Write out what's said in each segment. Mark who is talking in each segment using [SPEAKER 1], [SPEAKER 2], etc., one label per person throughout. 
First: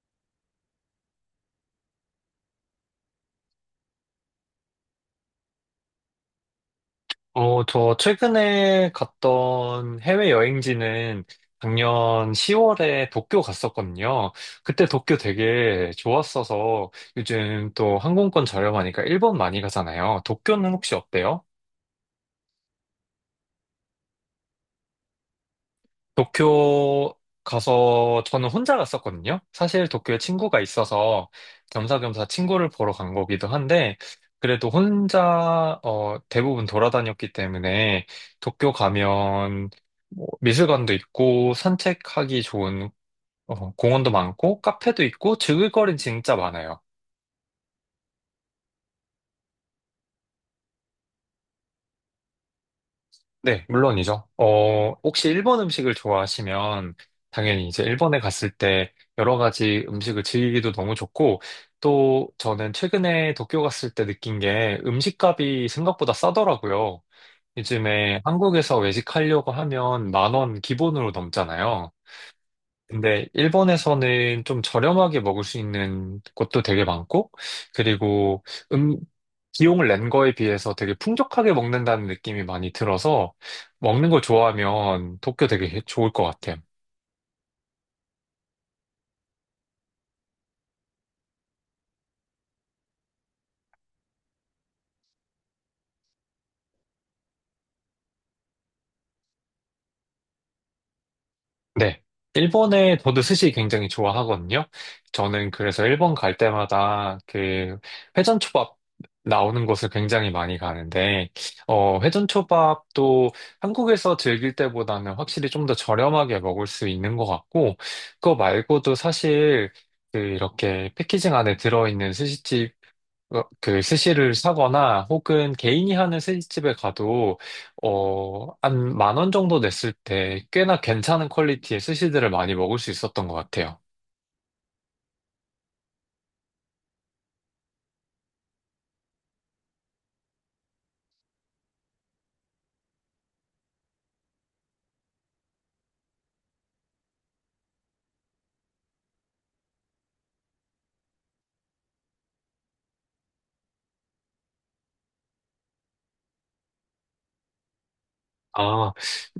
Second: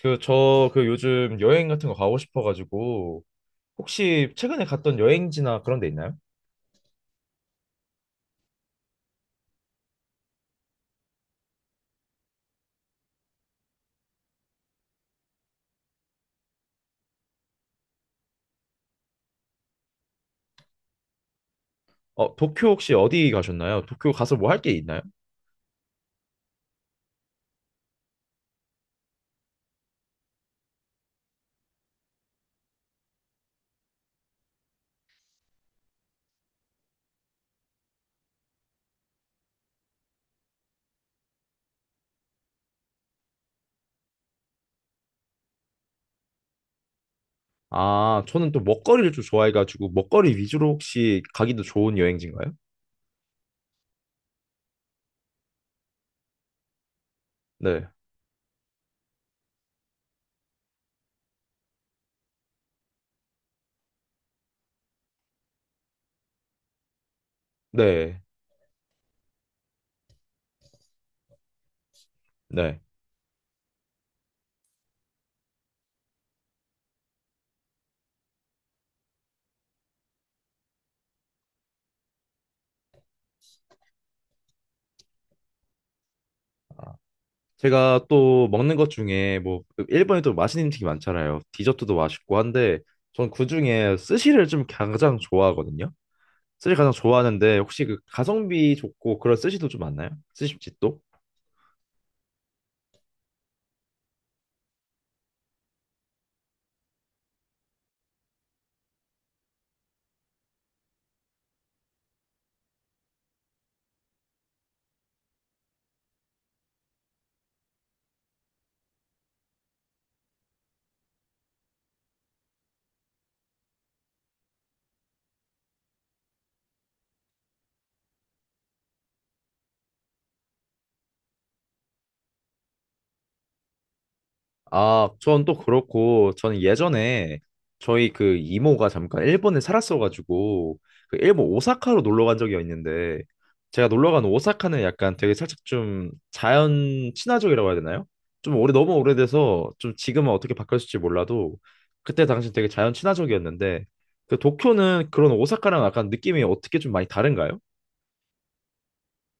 [SPEAKER 1] 요즘 여행 같은 거 가고 싶어가지고, 혹시 최근에 갔던 여행지나 그런 데 있나요?
[SPEAKER 2] 저 최근에 갔던 해외 여행지는 작년 10월에 도쿄 갔었거든요. 그때 도쿄 되게 좋았어서 요즘 또 항공권 저렴하니까 일본 많이 가잖아요. 도쿄는 혹시 어때요?
[SPEAKER 1] 도쿄 혹시 어디 가셨나요? 도쿄 가서 뭐 할 게 있나요?
[SPEAKER 2] 도쿄 가서 저는 혼자 갔었거든요. 사실 도쿄에 친구가 있어서 겸사겸사 친구를 보러 간 거기도 한데, 그래도 혼자 대부분 돌아다녔기 때문에 도쿄 가면 뭐 미술관도 있고 산책하기 좋은 공원도 많고 카페도 있고 즐길 거리는 진짜 많아요.
[SPEAKER 1] 아, 저는 또 먹거리를 좀 좋아해가지고, 먹거리 위주로 혹시 가기도 좋은 여행지인가요?
[SPEAKER 2] 네, 물론이죠. 혹시 일본 음식을 좋아하시면 당연히 이제
[SPEAKER 1] 네,
[SPEAKER 2] 일본에 갔을 때 여러 가지 음식을 즐기기도 너무 좋고, 또 저는 최근에 도쿄 갔을 때 느낀 게 음식값이 생각보다 싸더라고요.
[SPEAKER 1] 네,
[SPEAKER 2] 요즘에 한국에서 외식하려고 하면 만 원 기본으로 넘잖아요.
[SPEAKER 1] 네.
[SPEAKER 2] 근데 일본에서는 좀 저렴하게 먹을 수 있는 곳도 되게 많고, 그리고 음, 비용을 낸 거에 비해서 되게 풍족하게 먹는다는 느낌이 많이 들어서, 먹는 거 좋아하면 도쿄 되게 좋을 것 같아요.
[SPEAKER 1] 제가 또 먹는 것 중에, 뭐, 일본에 또 맛있는 음식이 많잖아요. 디저트도 맛있고 한데, 전 그중에 스시를 좀 가장 좋아하거든요. 스시 가장 좋아하는데, 혹시 그 가성비 좋고 그런 스시도 좀 많나요? 스시집도?
[SPEAKER 2] 네. 일본에 저도 스시 굉장히 좋아하거든요. 저는 그래서 일본 갈 때마다 그 회전초밥 나오는 곳을 굉장히 많이 가는데, 회전초밥도 한국에서 즐길 때보다는 확실히 좀 더 저렴하게 먹을 수 있는 것 같고, 그거 말고도 사실 그 이렇게 패키징 안에 들어있는 스시집, 그 스시를 사거나 혹은 개인이 하는 스시집에 가도, 한 만 원 정도 냈을 때 꽤나 괜찮은 퀄리티의 스시들을 많이 먹을 수 있었던 것 같아요.
[SPEAKER 1] 아, 전 또 그렇고, 저는 예전에 저희 그 이모가 잠깐 일본에 살았어가지고, 그 일본 오사카로 놀러 간 적이 있는데, 제가 놀러 간 오사카는 약간 되게 살짝 좀 자연 친화적이라고 해야 되나요? 좀 오래, 너무 오래돼서 좀 지금은 어떻게 바뀌었을지 몰라도, 그때 당시 되게 자연 친화적이었는데, 그 도쿄는 그런 오사카랑 약간 느낌이 어떻게 좀 많이 다른가요?
[SPEAKER 2] 아,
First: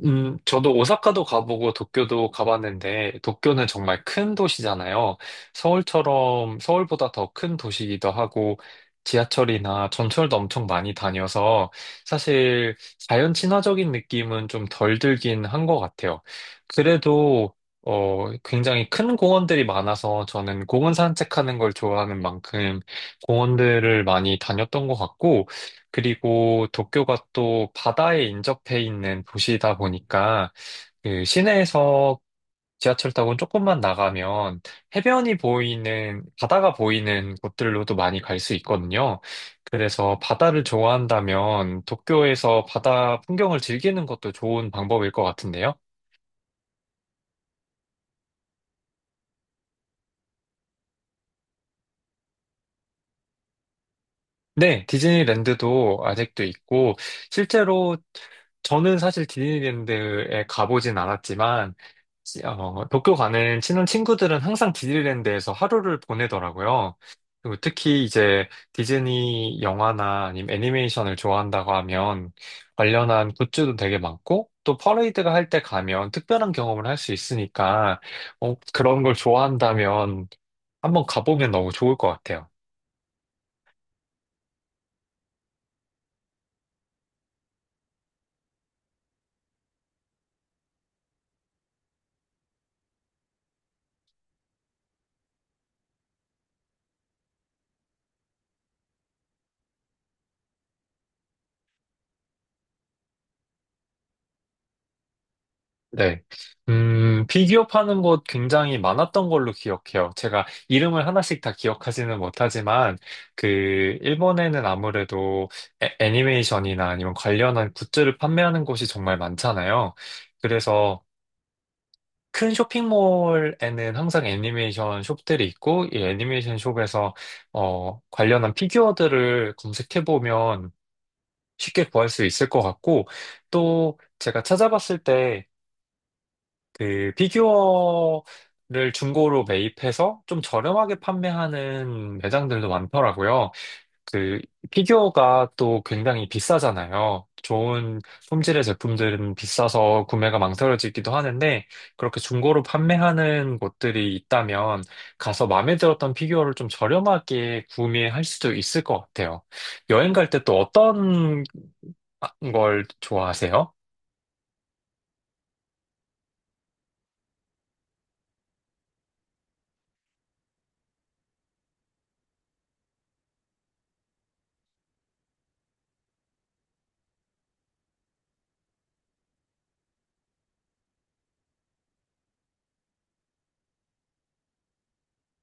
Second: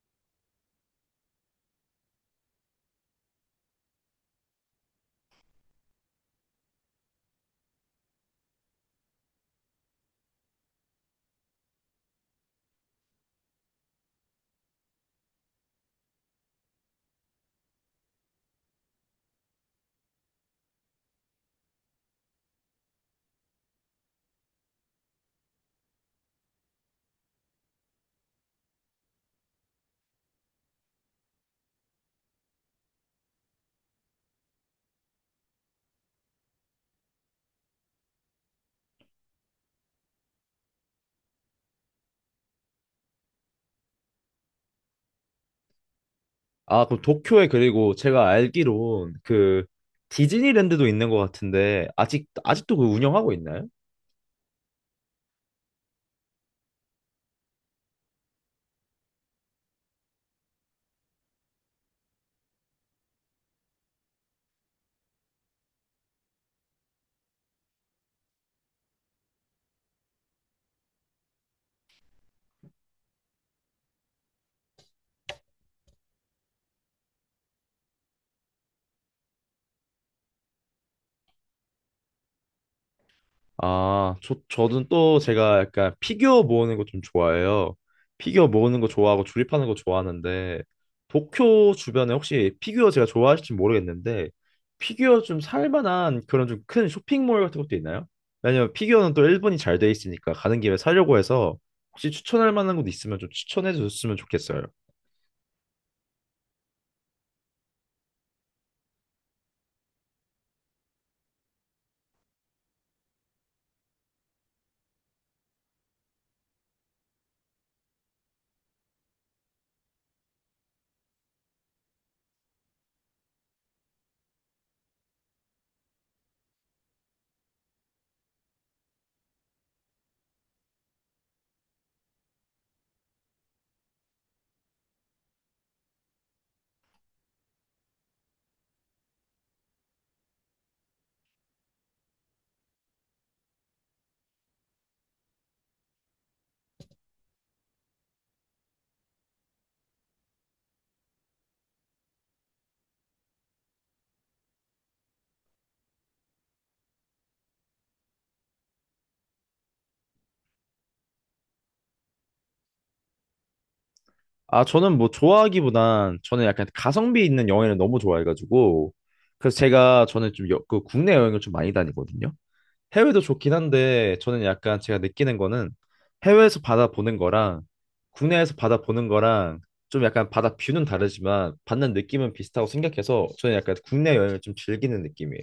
[SPEAKER 2] 저도 오사카도 가보고 도쿄도 가봤는데, 도쿄는 정말 큰 도시잖아요. 서울처럼, 서울보다 더 큰 도시이기도 하고, 지하철이나 전철도 엄청 많이 다녀서, 사실 자연 친화적인 느낌은 좀 덜 들긴 한 것 같아요. 그래도, 굉장히 큰 공원들이 많아서, 저는 공원 산책하는 걸 좋아하는 만큼, 공원들을 많이 다녔던 것 같고, 그리고 도쿄가 또 바다에 인접해 있는 도시이다 보니까 그 시내에서 지하철 타고 조금만 나가면 해변이 보이는, 바다가 보이는 곳들로도 많이 갈 수 있거든요. 그래서 바다를 좋아한다면 도쿄에서 바다 풍경을 즐기는 것도 좋은 방법일 것 같은데요.
[SPEAKER 1] 아, 그럼 도쿄에 그리고 제가 알기론 그 디즈니랜드도 있는 것 같은데 아직도 그 운영하고 있나요?
[SPEAKER 2] 네, 디즈니랜드도 아직도 있고, 실제로 저는 사실 디즈니랜드에 가보진 않았지만, 도쿄 가는 친한 친구들은 항상 디즈니랜드에서 하루를 보내더라고요. 그리고 특히 이제 디즈니 영화나 아니면 애니메이션을 좋아한다고 하면 관련한 굿즈도 되게 많고, 또 퍼레이드가 할 때 가면 특별한 경험을 할 수 있으니까, 그런 걸 좋아한다면 한번 가보면 너무 좋을 것 같아요.
[SPEAKER 1] 아, 저는 또 제가 약간 피규어 모으는 거 좀 좋아해요. 피규어 모으는 거 좋아하고 조립하는 거 좋아하는데 도쿄 주변에 혹시 피규어 제가 좋아하실지 모르겠는데 피규어 좀 살 만한 그런 좀 큰 쇼핑몰 같은 것도 있나요? 왜냐면 피규어는 또 일본이 잘 돼 있으니까 가는 김에 사려고 해서 혹시 추천할 만한 곳 있으면 좀 추천해 줬으면 좋겠어요.
[SPEAKER 2] 네. 피규어 파는 곳 굉장히 많았던 걸로 기억해요. 제가 이름을 하나씩 다 기억하지는 못하지만, 그, 일본에는 아무래도 애니메이션이나 아니면 관련한 굿즈를 판매하는 곳이 정말 많잖아요. 그래서 큰 쇼핑몰에는 항상 애니메이션 숍들이 있고, 이 애니메이션 숍에서, 관련한 피규어들을 검색해보면 쉽게 구할 수 있을 것 같고, 또 제가 찾아봤을 때, 그 피규어를 중고로 매입해서 좀 저렴하게 판매하는 매장들도 많더라고요. 그 피규어가 또 굉장히 비싸잖아요. 좋은 품질의 제품들은 비싸서 구매가 망설여지기도 하는데 그렇게 중고로 판매하는 곳들이 있다면 가서 마음에 들었던 피규어를 좀 저렴하게 구매할 수도 있을 것 같아요. 여행 갈 때 또 어떤 걸 좋아하세요?
[SPEAKER 1] 아, 저는 뭐 좋아하기보단 저는 약간 가성비 있는 여행을 너무 좋아해가지고 그래서 제가 저는 그 국내 여행을 좀 많이 다니거든요. 해외도 좋긴 한데 저는 약간 제가 느끼는 거는 해외에서 바다 보는 거랑 국내에서 바다 보는 거랑 좀 약간 바다 뷰는 다르지만 받는 느낌은 비슷하고 생각해서 저는 약간 국내 여행을 좀 즐기는 느낌이에요.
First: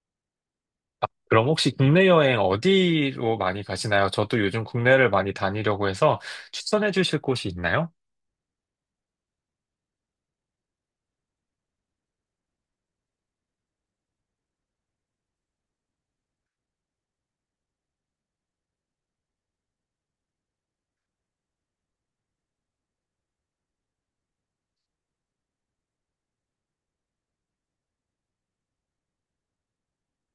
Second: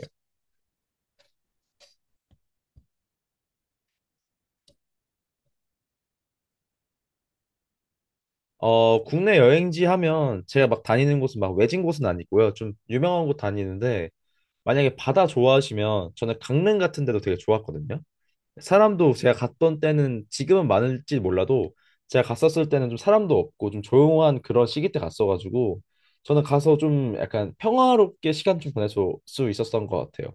[SPEAKER 2] 그럼 혹시 국내 여행 어디로 많이 가시나요? 저도 요즘 국내를 많이 다니려고 해서 추천해 주실 곳이 있나요?
[SPEAKER 1] 국내 여행지 하면 제가 막 다니는 곳은 막 외진 곳은 아니고요. 좀 유명한 곳 다니는데 만약에 바다 좋아하시면 저는 강릉 같은 데도 되게 좋았거든요. 사람도 제가 갔던 때는 지금은 많을지 몰라도 제가 갔었을 때는 좀 사람도 없고 좀 조용한 그런 시기 때 갔어가지고 저는 가서 좀 약간 평화롭게 시간 좀 보낼 수 있었던 것 같아요.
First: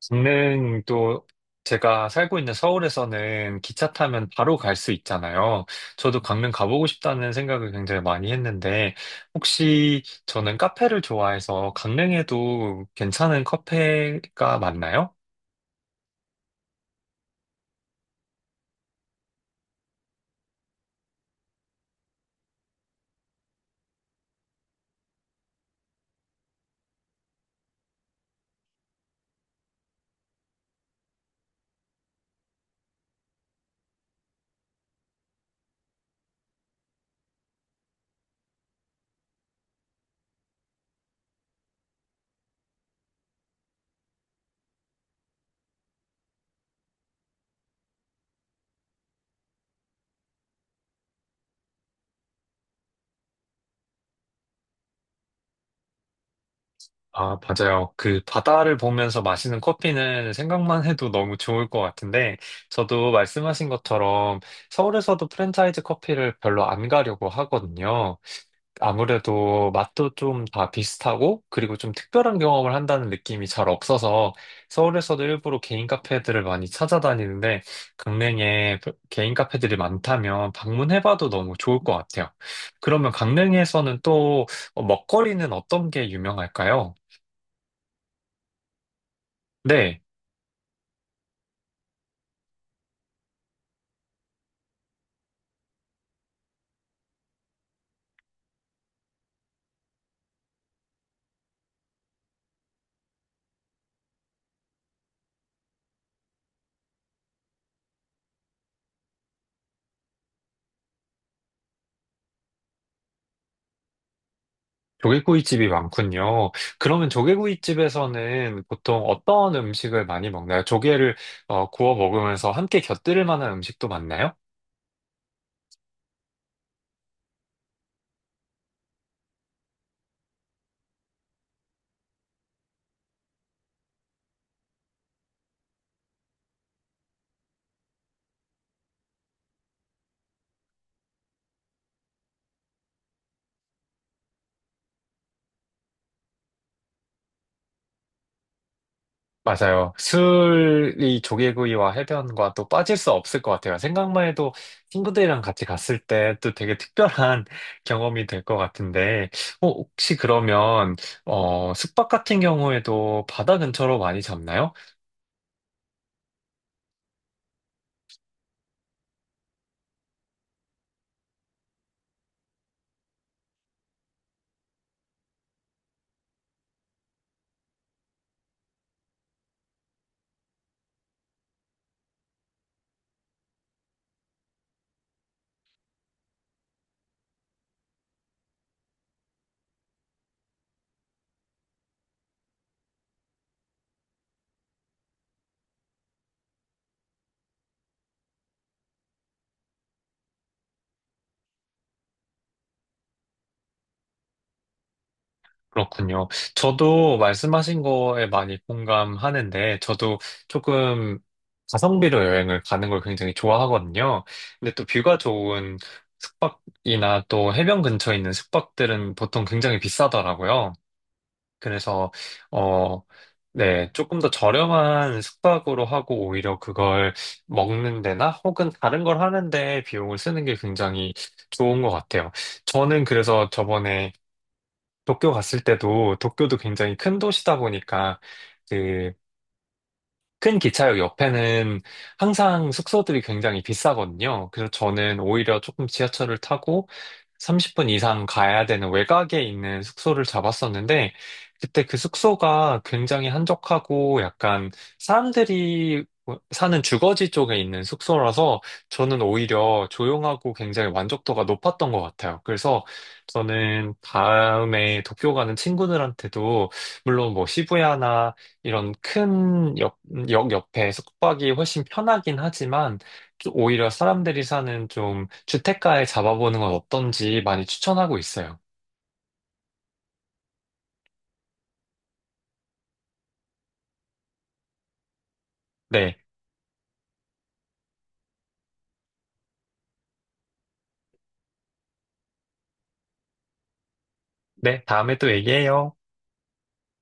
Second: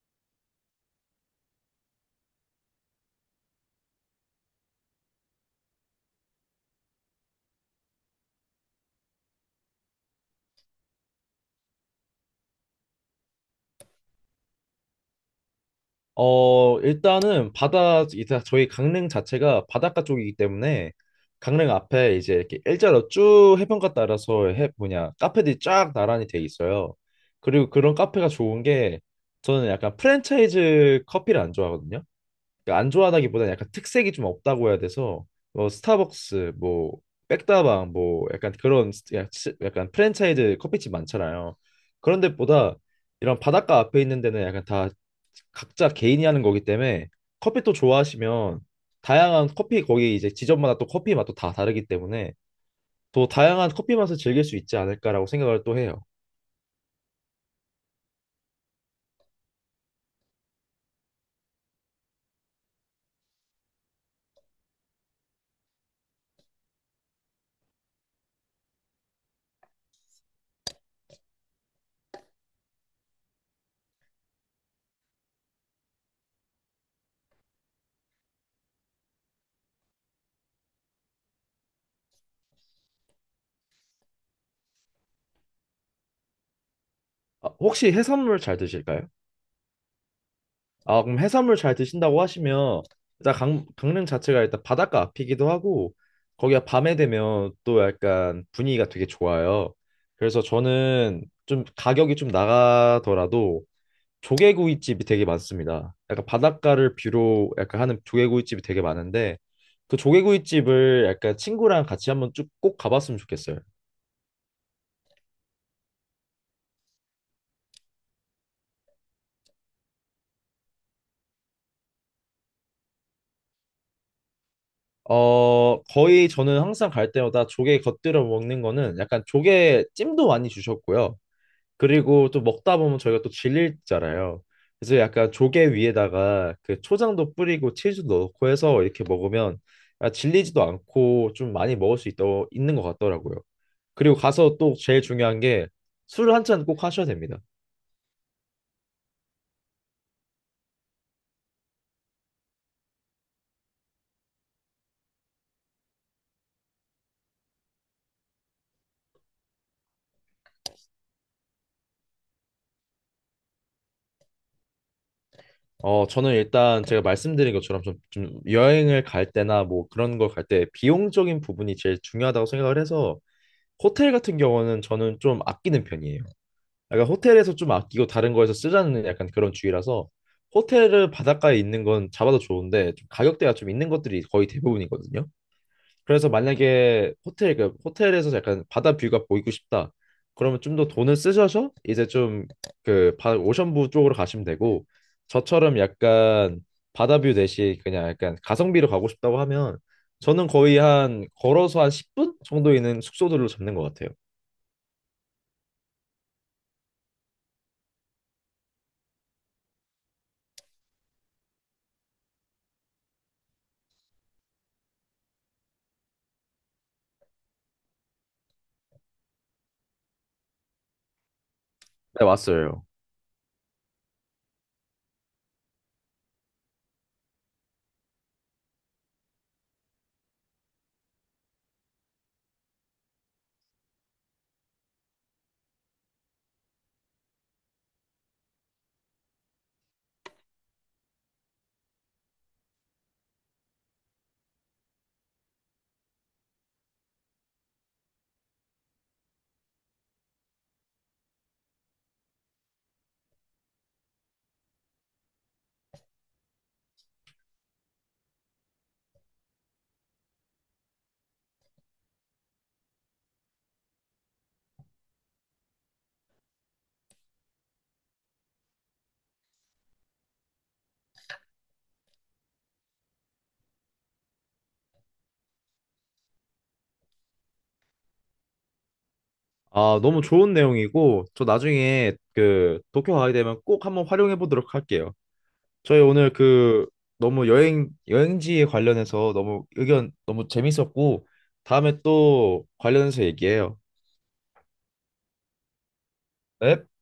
[SPEAKER 2] 저는 또 제가 살고 있는 서울에서는 기차 타면 바로 갈 수 있잖아요. 저도 강릉 가보고 싶다는 생각을 굉장히 많이 했는데 혹시 저는 카페를 좋아해서 강릉에도 괜찮은 카페가 많나요?
[SPEAKER 1] 일단은 바다, 이제 저희 강릉 자체가 바닷가 쪽이기 때문에 강릉 앞에 이제 이렇게 일자로 쭉 해변가 따라서 해, 뭐냐, 카페들이 쫙 나란히 돼 있어요. 그리고 그런 카페가 좋은 게 저는 약간 프랜차이즈 커피를 안 좋아하거든요. 그러니까 안 좋아하다기보다는 약간 특색이 좀 없다고 해야 돼서 뭐 스타벅스 뭐 백다방 뭐 약간 그런 스- 야- 치- 약간 프랜차이즈 커피집 많잖아요. 그런 데보다 이런 바닷가 앞에 있는 데는 약간 다 각자 개인이 하는 거기 때문에 커피 또 좋아하시면 다양한 커피 거기 이제 지점마다 또 커피 맛도 다 다르기 때문에 또 다양한 커피 맛을 즐길 수 있지 않을까라고 생각을 또 해요.
[SPEAKER 2] 아, 맞아요. 그 바다를 보면서 마시는 커피는 생각만 해도 너무 좋을 것 같은데, 저도 말씀하신 것처럼 서울에서도 프랜차이즈 커피를 별로 안 가려고 하거든요. 아무래도 맛도 좀 다 비슷하고, 그리고 좀 특별한 경험을 한다는 느낌이 잘 없어서, 서울에서도 일부러 개인 카페들을 많이 찾아다니는데, 강릉에 개인 카페들이 많다면 방문해봐도 너무 좋을 것 같아요. 그러면 강릉에서는 또 먹거리는 어떤 게 유명할까요?
[SPEAKER 1] 아, 혹시 해산물 잘 드실까요?
[SPEAKER 2] 네,
[SPEAKER 1] 아, 그럼 해산물 잘 드신다고 하시면 일단 강릉 자체가 일단 바닷가 앞이기도 하고 거기가 밤에 되면 또 약간 분위기가 되게 좋아요. 그래서 저는 좀 가격이 좀 나가더라도 조개구이집이 되게 많습니다. 약간 바닷가를 뷰로 약간 하는 조개구이집이 되게 많은데 그 조개구이집을 약간 친구랑 같이 한번 쭉 꼭 가봤으면 좋겠어요.
[SPEAKER 2] 조개구이집이 많군요. 그러면 조개구이집에서는 보통 어떤 음식을 많이 먹나요? 조개를 구워 먹으면서 함께 곁들일 만한 음식도 많나요?
[SPEAKER 1] 거의 저는 항상 갈 때마다 조개 겉들여 먹는 거는 약간 조개 찜도 많이 주셨고요. 그리고 또 먹다 보면 저희가 또 질리잖아요. 그래서 약간 조개 위에다가 그 초장도 뿌리고 치즈도 넣고 해서 이렇게 먹으면 아, 질리지도 않고 좀 많이 먹을 수있 있는 것 같더라고요. 그리고 가서 또 제일 중요한 게 술 한 잔 꼭 하셔야 됩니다.
[SPEAKER 2] 맞아요. 술이 조개구이와 해변과 또 빠질 수 없을 것 같아요. 생각만 해도 친구들이랑 같이 갔을 때 또 되게 특별한 경험이 될 것 같은데, 혹시 그러면 숙박 같은 경우에도 바다 근처로 많이 잡나요?
[SPEAKER 1] 저는 일단 제가 말씀드린 것처럼 좀 여행을 갈 때나 뭐 그런 걸 갈 때 비용적인 부분이 제일 중요하다고 생각을 해서 호텔 같은 경우는 저는 좀 아끼는 편이에요. 약간 호텔에서 좀 아끼고 다른 거에서 쓰자는 약간 그런 주의라서 호텔을 바닷가에 있는 건 잡아도 좋은데 좀 가격대가 좀 있는 것들이 거의 대부분이거든요. 그래서 만약에 호텔 그 호텔에서 약간 바다 뷰가 보이고 싶다. 그러면 좀 더 돈을 쓰셔서 이제 좀그 오션뷰 쪽으로 가시면 되고 저처럼 약간 바다 뷰 대신 그냥 약간 가성비로 가고 싶다고 하면 저는 거의 한 걸어서 한 10분 정도 있는 숙소들로 잡는 것 같아요.
[SPEAKER 2] 그렇군요. 저도 말씀하신 거에 많이 공감하는데, 저도 조금 가성비로 여행을 가는 걸 굉장히 좋아하거든요. 근데 또 뷰가 좋은 숙박이나 또 해변 근처에 있는 숙박들은 보통 굉장히 비싸더라고요. 그래서,
[SPEAKER 1] 네, 왔어요.
[SPEAKER 2] 어, 네, 조금 더 저렴한 숙박으로 하고 오히려 그걸 먹는 데나 혹은 다른 걸 하는데 비용을 쓰는 게 굉장히 좋은 것 같아요. 저는 그래서 저번에 도쿄 갔을 때도 도쿄도 굉장히 큰 도시다 보니까 그 큰 기차역 옆에는 항상 숙소들이 굉장히 비싸거든요. 그래서 저는 오히려 조금 지하철을 타고 30분 이상 가야 되는 외곽에 있는 숙소를 잡았었는데, 그때 그 숙소가 굉장히 한적하고 약간 사람들이 뭐 사는 주거지 쪽에 있는 숙소라서 저는 오히려 조용하고 굉장히 만족도가 높았던 것 같아요. 그래서 저는 다음에 도쿄 가는 친구들한테도 물론 뭐 시부야나 이런 큰 역, 역 옆에 숙박이 훨씬 편하긴 하지만 좀 오히려 사람들이 사는 좀 주택가에 잡아보는 건 어떤지 많이 추천하고 있어요.
[SPEAKER 1] 아, 너무 좋은 내용이고, 저 나중에 그 도쿄 가게 되면 꼭 한번 활용해 보도록 할게요. 저희
[SPEAKER 2] 네.
[SPEAKER 1] 오늘 그 너무 여행, 여행지에 관련해서 너무 의견 너무 재밌었고, 다음에 또 관련해서 얘기해요.
[SPEAKER 2] 네, 다음에 또 얘기해요.
[SPEAKER 1] 네?